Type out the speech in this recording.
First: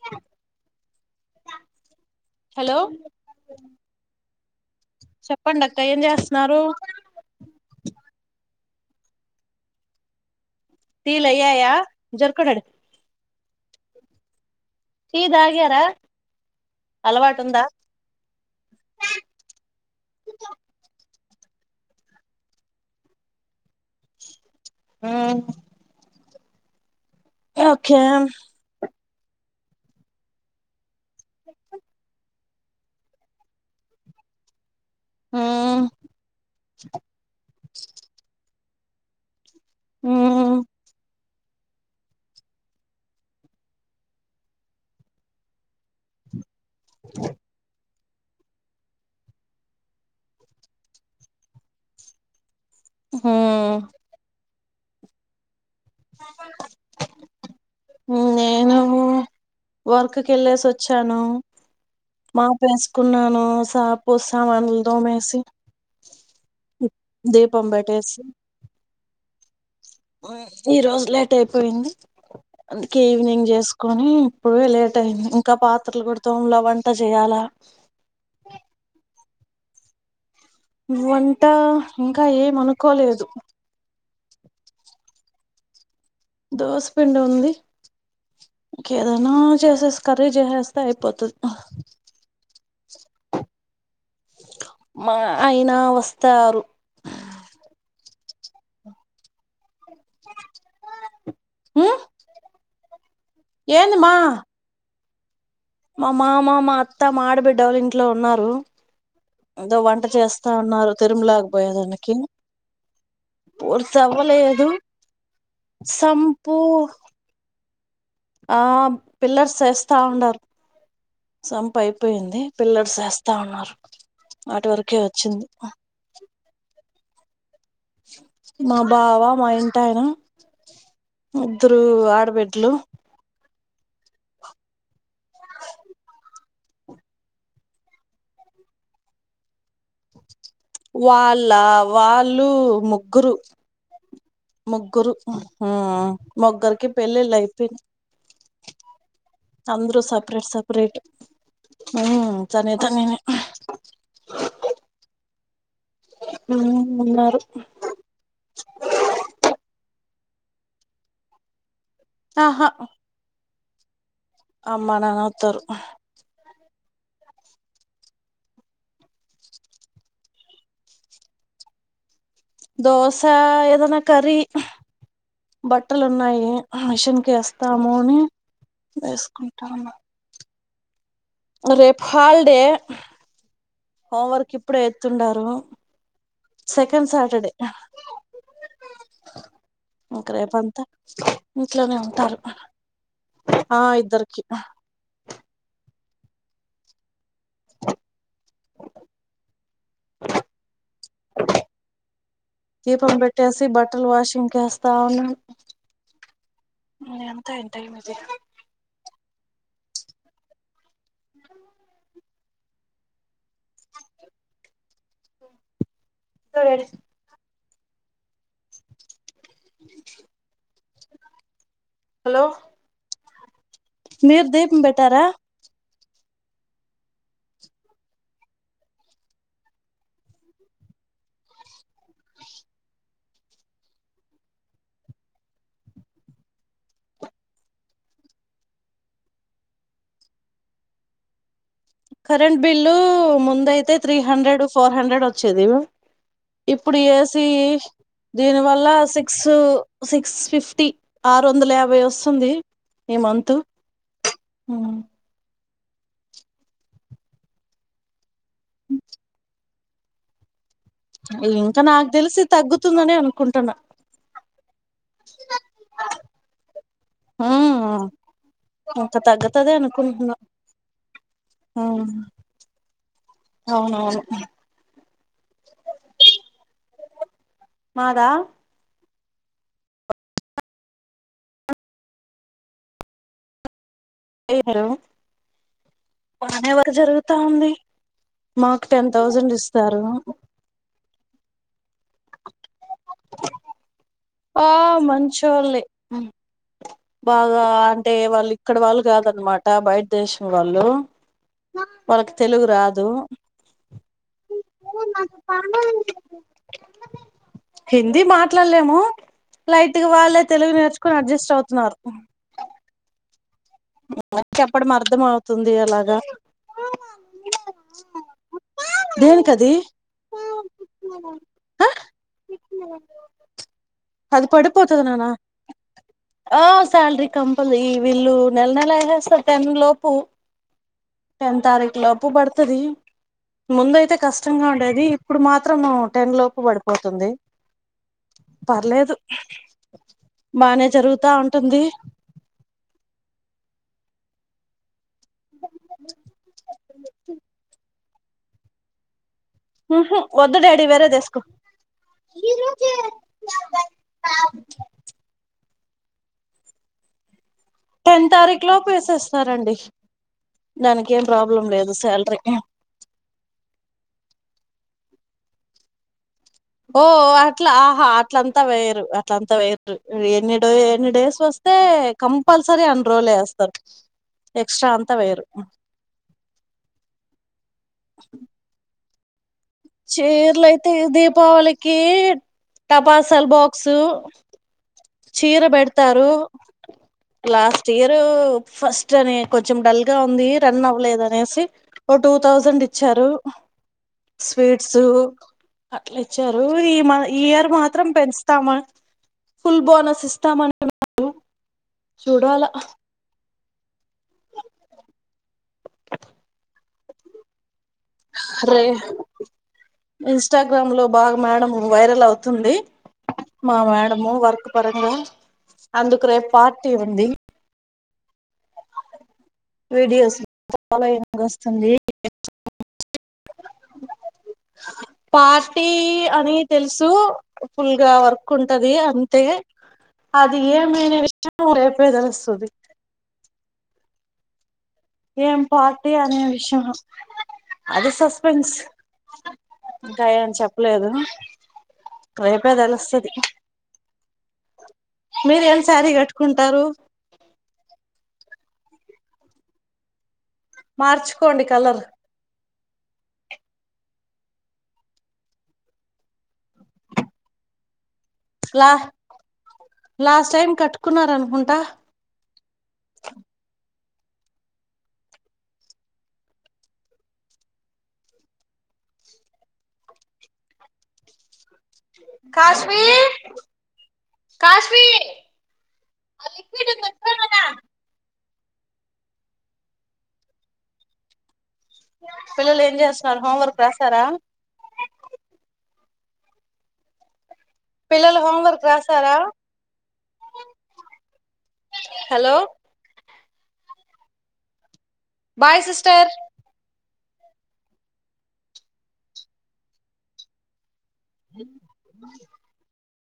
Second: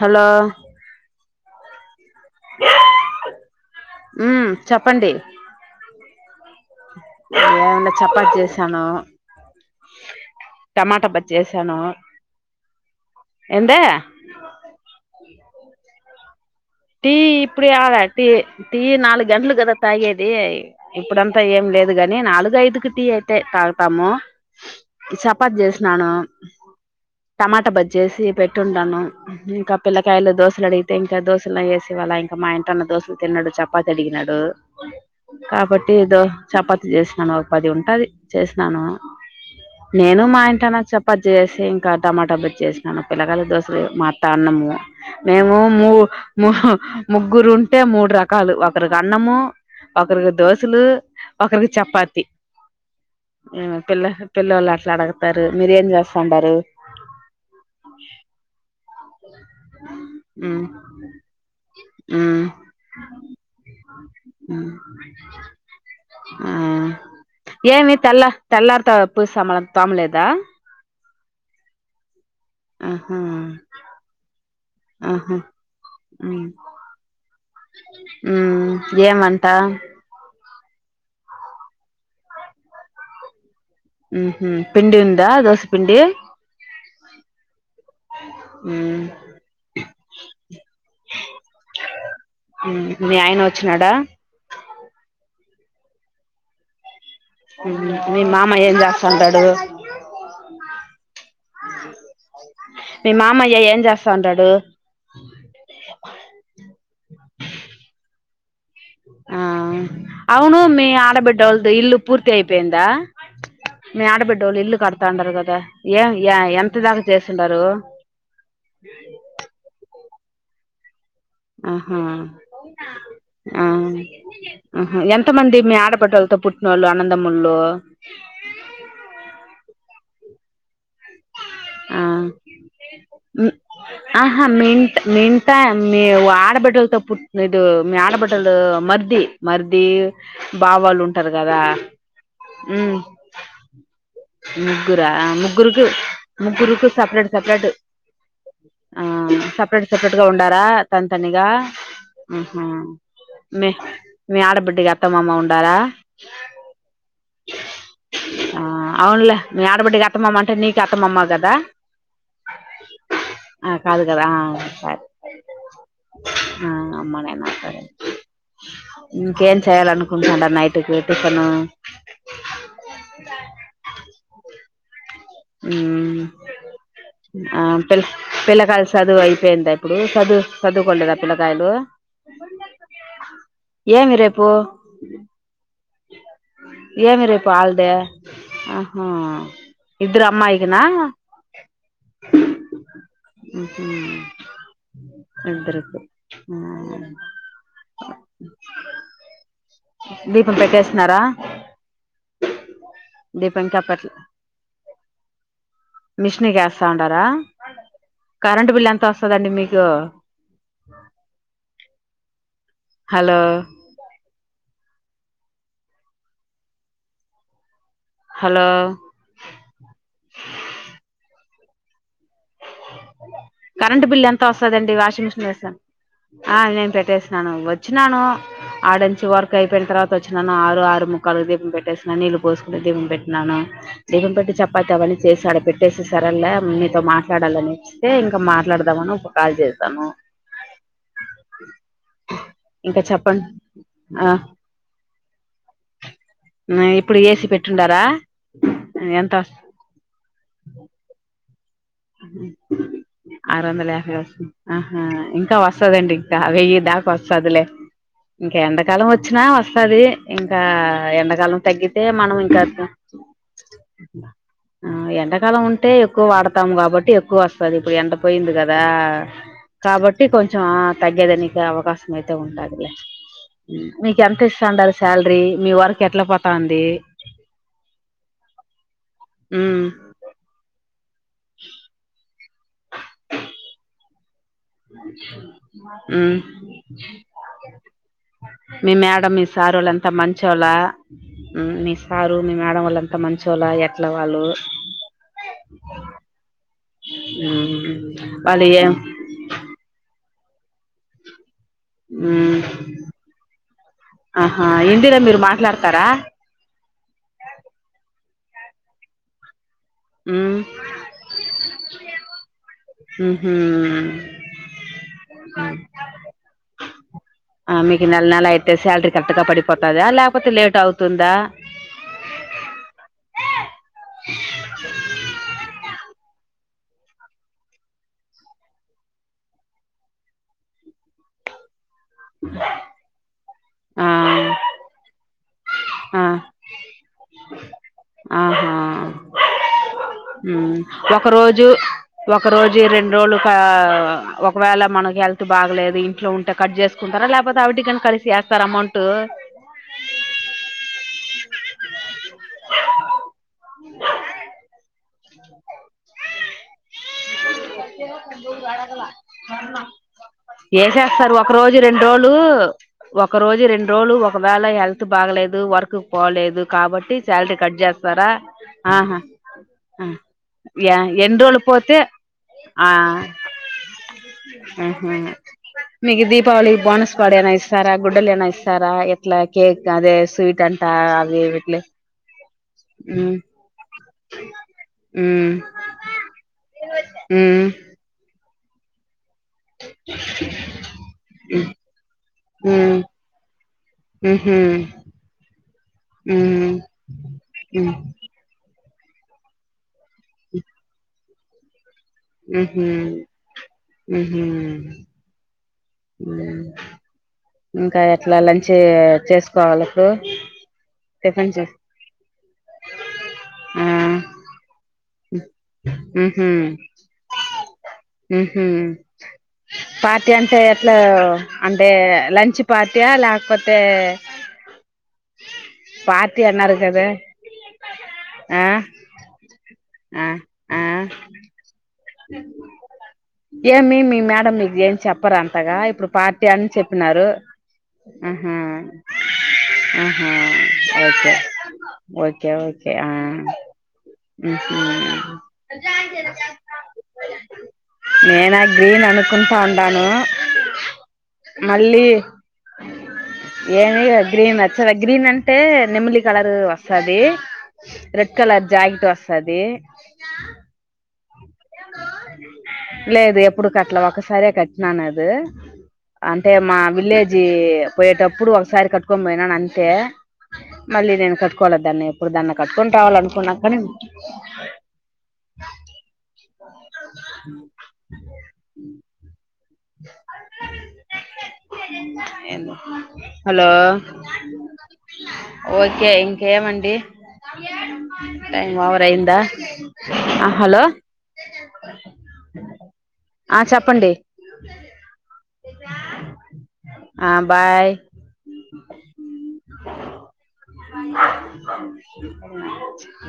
hello hello ఉమ్ చెప్పండి చెప్పండి అత్తయ్ ఏం జేస్తున్నారు ఏముంది చపాతి చేశాను టమాట టీలు బజ్జి అయ్యాయా చేశాను జరుకుడాడు ఏందే టీ తాగార టీ ఇప్పుడే యాడ టీ టీ నాలుగు గంటలు కదా తాగేది ఇప్పుడంతా ఏం లేదు గాని నాలుగు ఐదుకి టీ అయితే తాగుతాము చపాతి చేసినాను టమాట బజ్జి ఓకే చేసి పెట్టి డాను ఇంకా పిల్లకాయలు దోశలు అడిగితే ఇంకా దోస వేసి వాళ్ళ ఇంకా మా ఇంటన్న దోస్తులు తిన్నాడు చపాతి అడిగినాడు కాబట్టి ఏదో చపాతి చేసినాను ఒక పది ఉంటది చేసినాను నేను మా ఇంటి అయినా చపాతి చేసి ఇంకా టమాటా బజ్జి చేసినను పిల్లగాల దోసలు మా అత్త అన్నము మేము మూ ముగ్గురు ఉంటే మూడు రకా కాలు ఒకరికి అన్నము ఒకరికి దోశలు ఒకరికి చపాతి ఏపిల్ల పిల్లోళ్ళు అట్లా అడగుతారు మీరు ఏం చేస్ స్తుండరు నేను ఉమ్ తనూ మాపేసుకున్నాను సాపు మ్మ్ సామానులు దోమేసి ఇప్ దీపం బెట్టేసి తెల్లార్త పుసామాన్లు తోమలేదా ఈరోజు లేట్ అయిపోయింది అందుకే ఆహా ఈవినింగ్ చేసుకొని ఇప్పుడు లేట్ అయింది ఆహా ఇంకా పాత్రలు కూడా తోమల వంట చేయ్యాలా ఊ ఏం వంట వంట ఇంకా ఏమనుకోలేదు ఉహు పిండి ఉందా దోసపిండి దోస్ పిండి ఉంది మ్మ్ కేదైనా చేసేసి కర్రీ చేసేస్తే అయిపోతది ఊ మీ ఆయన వచ్చినాడా మా అయ్యినా వస్తారు మీ మామ ఏం జేస్తంటడు ఉమ్ మీ మామ ఏం ఏంది మా చేస్తాంటాడు మా మామ మా అత్త మా ఆడబిడ్డ వాళ్ళ ఇంట్లో ఉన్నారు ఆ ఏదో వంట చేస్తా అవును మీ ఉన్నారు తిరుమలాకి ఆడబిడ్డొల్లది ఇల్లు పోయేదానికి పూర్తయిపోయిందా పూర్తి మీ ఆడబిడ్డొలు అవ్వలేదు ఇల్లు కడతాంటారు కదా ఏ సంపు ఎంత దాకా చేసిండారు ఆ పిల్లర్స్ ఏస్తా ఉండారు ఆహా సంపయిపోయింది పిల్లర్స్ ఏస్తా ఆ ఉన్నారు వాటి వరకే వచ్చింది ఫోటోలుతో పుట్టినోళ్ళు అన్నదమ్ములు మా బావా మా ఇంటాయనా ఆ ఆడబిడ్లు ఉమ్ ఆహా మింట మింట మీ ఆడబిడ్డలతో పుట్టినోడు మీ ఆడబిడ్డలు మర్ది మర్ది బావాళ్ళు ఉంటారు వాళ్ళ కదా వాళ్ళు ఉమ్ ముగ్గురు ముగ్గురా ముగ్గరు ఊ ముగ్గురుకు ముగ్గురుకు ముగ్గురికి సపరేట్ సపరేట్ పెళ్ళిలేైపోయి ఆ సెపరేట్ సెపరేట్ గా ఉండారా తన్ తనిగా మ్మ్ ఉహు సనిత నేనే మీ మీ ఆడబిడ్డకు అత్తమామ ఉండారా ఊ ఉన్నారు ఆ అవునులే మీ ఆడబిడ్డకి అత్తమామ అంటే నీకు అత్త మామ కదా ఆహా ఆ కాదు కదా అమ్మ సరే నాన్న అవుతరు ఆ అమ్మ నాన్న అవుతరు ఇంకేం చేయ్యాలనుకుంటండావ్ నైట్ కి టిఫను దోస ఏదన్న కర్రీ ఊ బట్టలు ఉన్నాయి మిషన్ కి ఆ వేస్తాము పిల్ అని పిల్లకాయల చదువు అయిపోయిందా వేసుకుంటాను ఇప్పుడు చదువ్ చదువుకొలేదా రేపు హోలీడే ఏమి రేపు హోంవర్క్ ఇప్పుడే ఎతుండారు ఏమి రేపు హాలిడే ఆహా ఇద్దరు ఇంక అమ్మాయికినా రేపంతా ఇంట్లోనే ఉంటారు ఆ ఉహు ఇద్దరికి ఇద్దరికి ఆ దీపం పెట్టేస్తున్నారా దీపం దీపం పెట్టేసి ఇంకా బట్టలు వాషింగ్ కేస్తావునా మిషన్ కేస్తా ఉంటారా టైం ఇది కరెంట్ బిల్ ఎంత వస్తందండి మీకు హలో ఇంట్లో వేస్ హలో హలో కరెంట్ బిల్ ఎంత మీరు దీపం వస్తదండి పెట్టారా వాషింగ్ మిషిన్ లెస ఆ నేను పెట్టేసినాను వచ్చినాను ఆడ నుంచి వర్క్ అయిపోయిన తర్వాత ఓచ్చినాను ఆరు ఆరు ముక్కాలు దీపం పెట్టేస్తున్నాను నీళ్లు పోసుకుని దీపం పెట్టిన్నాను దీపం పెట్టి చపాతి అవన్నీ చేసి ఆడా పెట్టేసి సరల్ళ మీతో మాట డాలని ఇస్తే ఇంక మాట్లాడదామని ఒక కాల్ చేశాను కరెంట్ బిల్లు ఇంకా చెప్పండి ముందయితే త్రీ ఆ హండ్రెడ్ ఫోర్ హండ్రెడ్ వచ్చేది ఇప్పుడు ఏసి దీని వల్ల ఎంత సిక్స్ సిక్స్ ఫిఫ్టీ ఆరు వందల యాభై వస్తూ ఆరు వందల యాభై వసు ఆహా ఇంకా వ స్తదండి ఇంకా వెయ్యి దాకా వస్తాదిలే ఇంక ఎండాకాలం వచ్చినా వస్తది ఇంకా ఎండకాలం ఇంకా తగ్గితే నాకు మనం తెలిసి ఇంకా తగ్గుతుందని అనుకుంటున్నా ఆ ఎండకాలం ఉంటే ఎక్కువ వాడతాము కాబట్టి ఎక్కువ వస్తది ఇప్పుడు ఉమ్ ఎండ పోయింది కదా ఇంకా తగ్గుతది కాబట్టి అనుకుంటున్నా కొంచెం ఆ తగ్గేదానికి అవకాశం అయితే ఉంటాదిలే మీకు అవునవును ఎంత ఇస్తాండారు సాలరీ మీ వర్క్ ఎట్లా పోతాంది మాదా ఉ ఉ బానే వర్క్ జరుగుతా ఉంది మాకు మీ టెన్ మేడం మీ థౌజండ్ సారోళ్లు ఇస్తారు అంత మంచి చొల్ల ఉ మీ సారు మీ మేడం వోళ్ళంత మంచోళ ఎ లో వాళ్ళు ఆ మంచోల్లే బాగా ఉమ్ అంటే వాళ్ళు ఇక్కడ వాళ్ళు గాదన్నమాట బయటి దేశం వాళ్ళు వాళ్ళకి ఉమ్ తెలుగు రాదు ఆహా హిందీలో మీరు మాట్లాడతారా హిందీ మాట్లాడలేము లైట్గా వాళ్ళే ఉమ్ తెలుగు నేర్చుకుని అడ్జస్ట్ అవుతున్నారు ఉహు మరి చెప్పడం అర్థం అవుతుంది అలాగా ఆ మీకు నెల నెల అయితే శాలరీ కరెక్ట్గా దేనికది పడిపోతుందా లేకపోతే లేట్ అవుతుందా ఆ ఆ సాలరీ కంపల్ వీళ్లు నెల నెల వేసేస్తరు టెన్ లోపు టెన్ తారీఖు లోపు పడుతది ముందు ఆ అయితే కష్టంగా ఉండేది ఇప్పుడు మాత్రం ఆ టెన్ లోపు పడిపోతుంది ఆహా పర్లేదు ఉ బానే ఒక జరుగుతా రోజు ఉంటుంది ఒక రోజు రెండు రోజులు కా ఒకవేళ మనకి హెల్త్ బాగలేదు ఇంట్లో ఉంటే కట్ జేసు కుంటారా లేపోతే ఆవిటికని కలిసి వేస్తారా అమౌంట్ ఉ హు వద్దు డాడి వేరేదేసుకో ఈరోజే టెన్ తారీకు లో ఏసేస్తారండి ఏసేస్తారు ఒక రోజు రెండు రోజులూ శాలరీ ఒక రోజు రెండు రోజులు ఒకవేళ హెల్త్ బాగలేదు వర్క్ పోలేదు ఓ కాబట్టి శాలరీ అట్లా కట్ ఆహా చేస్తార అట్లంతా వేయరు అట్లంతా వేయరు ఎన్ని డో యా డేస్ ఎన్ని రోజులు వస్తే పోతే కంపల్సరీ ఆ అన్ రోలే ఏస్తారు ఎక్స్ట్రా అంతా ఆహా వేయరు మీకు దీపావళి బోనసుపడి ఏనా ఇస్తారా గుడ్డలు ఏనా ఇస్తారా ఎట్లా కే చీరలుయితే దీపావళికి ఉమ్ టపాసల్ బాక్సు ఉమ్ చీర పేడతారు లాస్ట్ ఇయరు ఫస్ ని కొంచెం డల్గా ఉంది రన్ అవ్వలేదు అనేసి ఓ టూ ఉమ్ థౌజండ్ ఉమ్ ఇచ్చారు ఉహు స్వీట్స్ అట్ల ఇచ్చారు ఉమ్ ఈ మా ఈ ఇయర్ ఉమ్ మాత్రం పెంచుతామ ఫుల్ బోనస్ ఇస్తాం [unintelligible] ఉహు ఉహు ఉ ఇంకా ఎట్లా లంచ్ రే చేసుకోవాలకు ఇన్స్టాగ్రామ్ లో బాగా టిఫిన్ మేడం వైరల్ అవుతుంది మా ఆ మేడము వర్క్ [unintelligible] అందుకు రేపు ఉహు పార్టీ ఉంది ఉహు పార్టీ వీడియోస్ అంటే ఎట్లా ఫాలోయింగ్ అంటే వస్తుంది లంచ్ పార్టీయా లేకపోతే పార్టీ పార్టీ అని అన్నారు కదా తెలుసు ఫుల్గా వర్క్ ఆ ఉంటది అ అయితే ఆ అది ఆ ఏమని విషయం రేపే తెలుస్తది ఏమి మీ మేడం మీకు ఏం చెప్పరు ఏం అంతగ ఇప్పుడు అనే పార్టీ అని విషయం చెప్పినారు అది ఆహ సస్పెన్స్ ఆహ ఇంకా ఏం చెప్పలేదు ఓకే ఓకే రేపే ఓకే ఆ తెలుస్తది ఉహు మీరు ఏం శారీ కట్టుకుంటారు నేనా గ్రీన్ అనుకుంట ఉన్నాను మార్చుకోండి కలర్ మళ్ళీ ఏమి గ్రీన్ నచ్చద గ్రీన్ అంటే నెమలి కలర్ [unintelligible] వస్తది రెడ్ కలర్ లా జాకెట్ వస్తది లాస్ట్ టైం కట్టుకున్నారు అనుకుంటా లేదు ఎప్పుడు కట్టల ఒకసారే కట్టినాన అది అంటే మా విల్లేజ్ పోయేటప్పుడు ఒకసారి కట్టుకొని పోయినాను అంతే మళ్ళీ నేను కట్టుకోవాల దాన్ని ఎప్పుడు దాన్ని కట్టుకుని రావాల అనుకున్నా కానీ కాశ్మీ అ అ పిల్లలు ఏం చేస్తున్నారు హలో హోంవర్క్ రాసారా ఓకే ఇంకమండి పిల్లలు టైమ్ హోంవర్క్ ఓవర్ రాసారా అయ్యిందా ఆ హలో హలో ఆ చెప్పండి బాయ్ సిస్టర్ ఆ బాయ్ తిన్నానని చెప్పే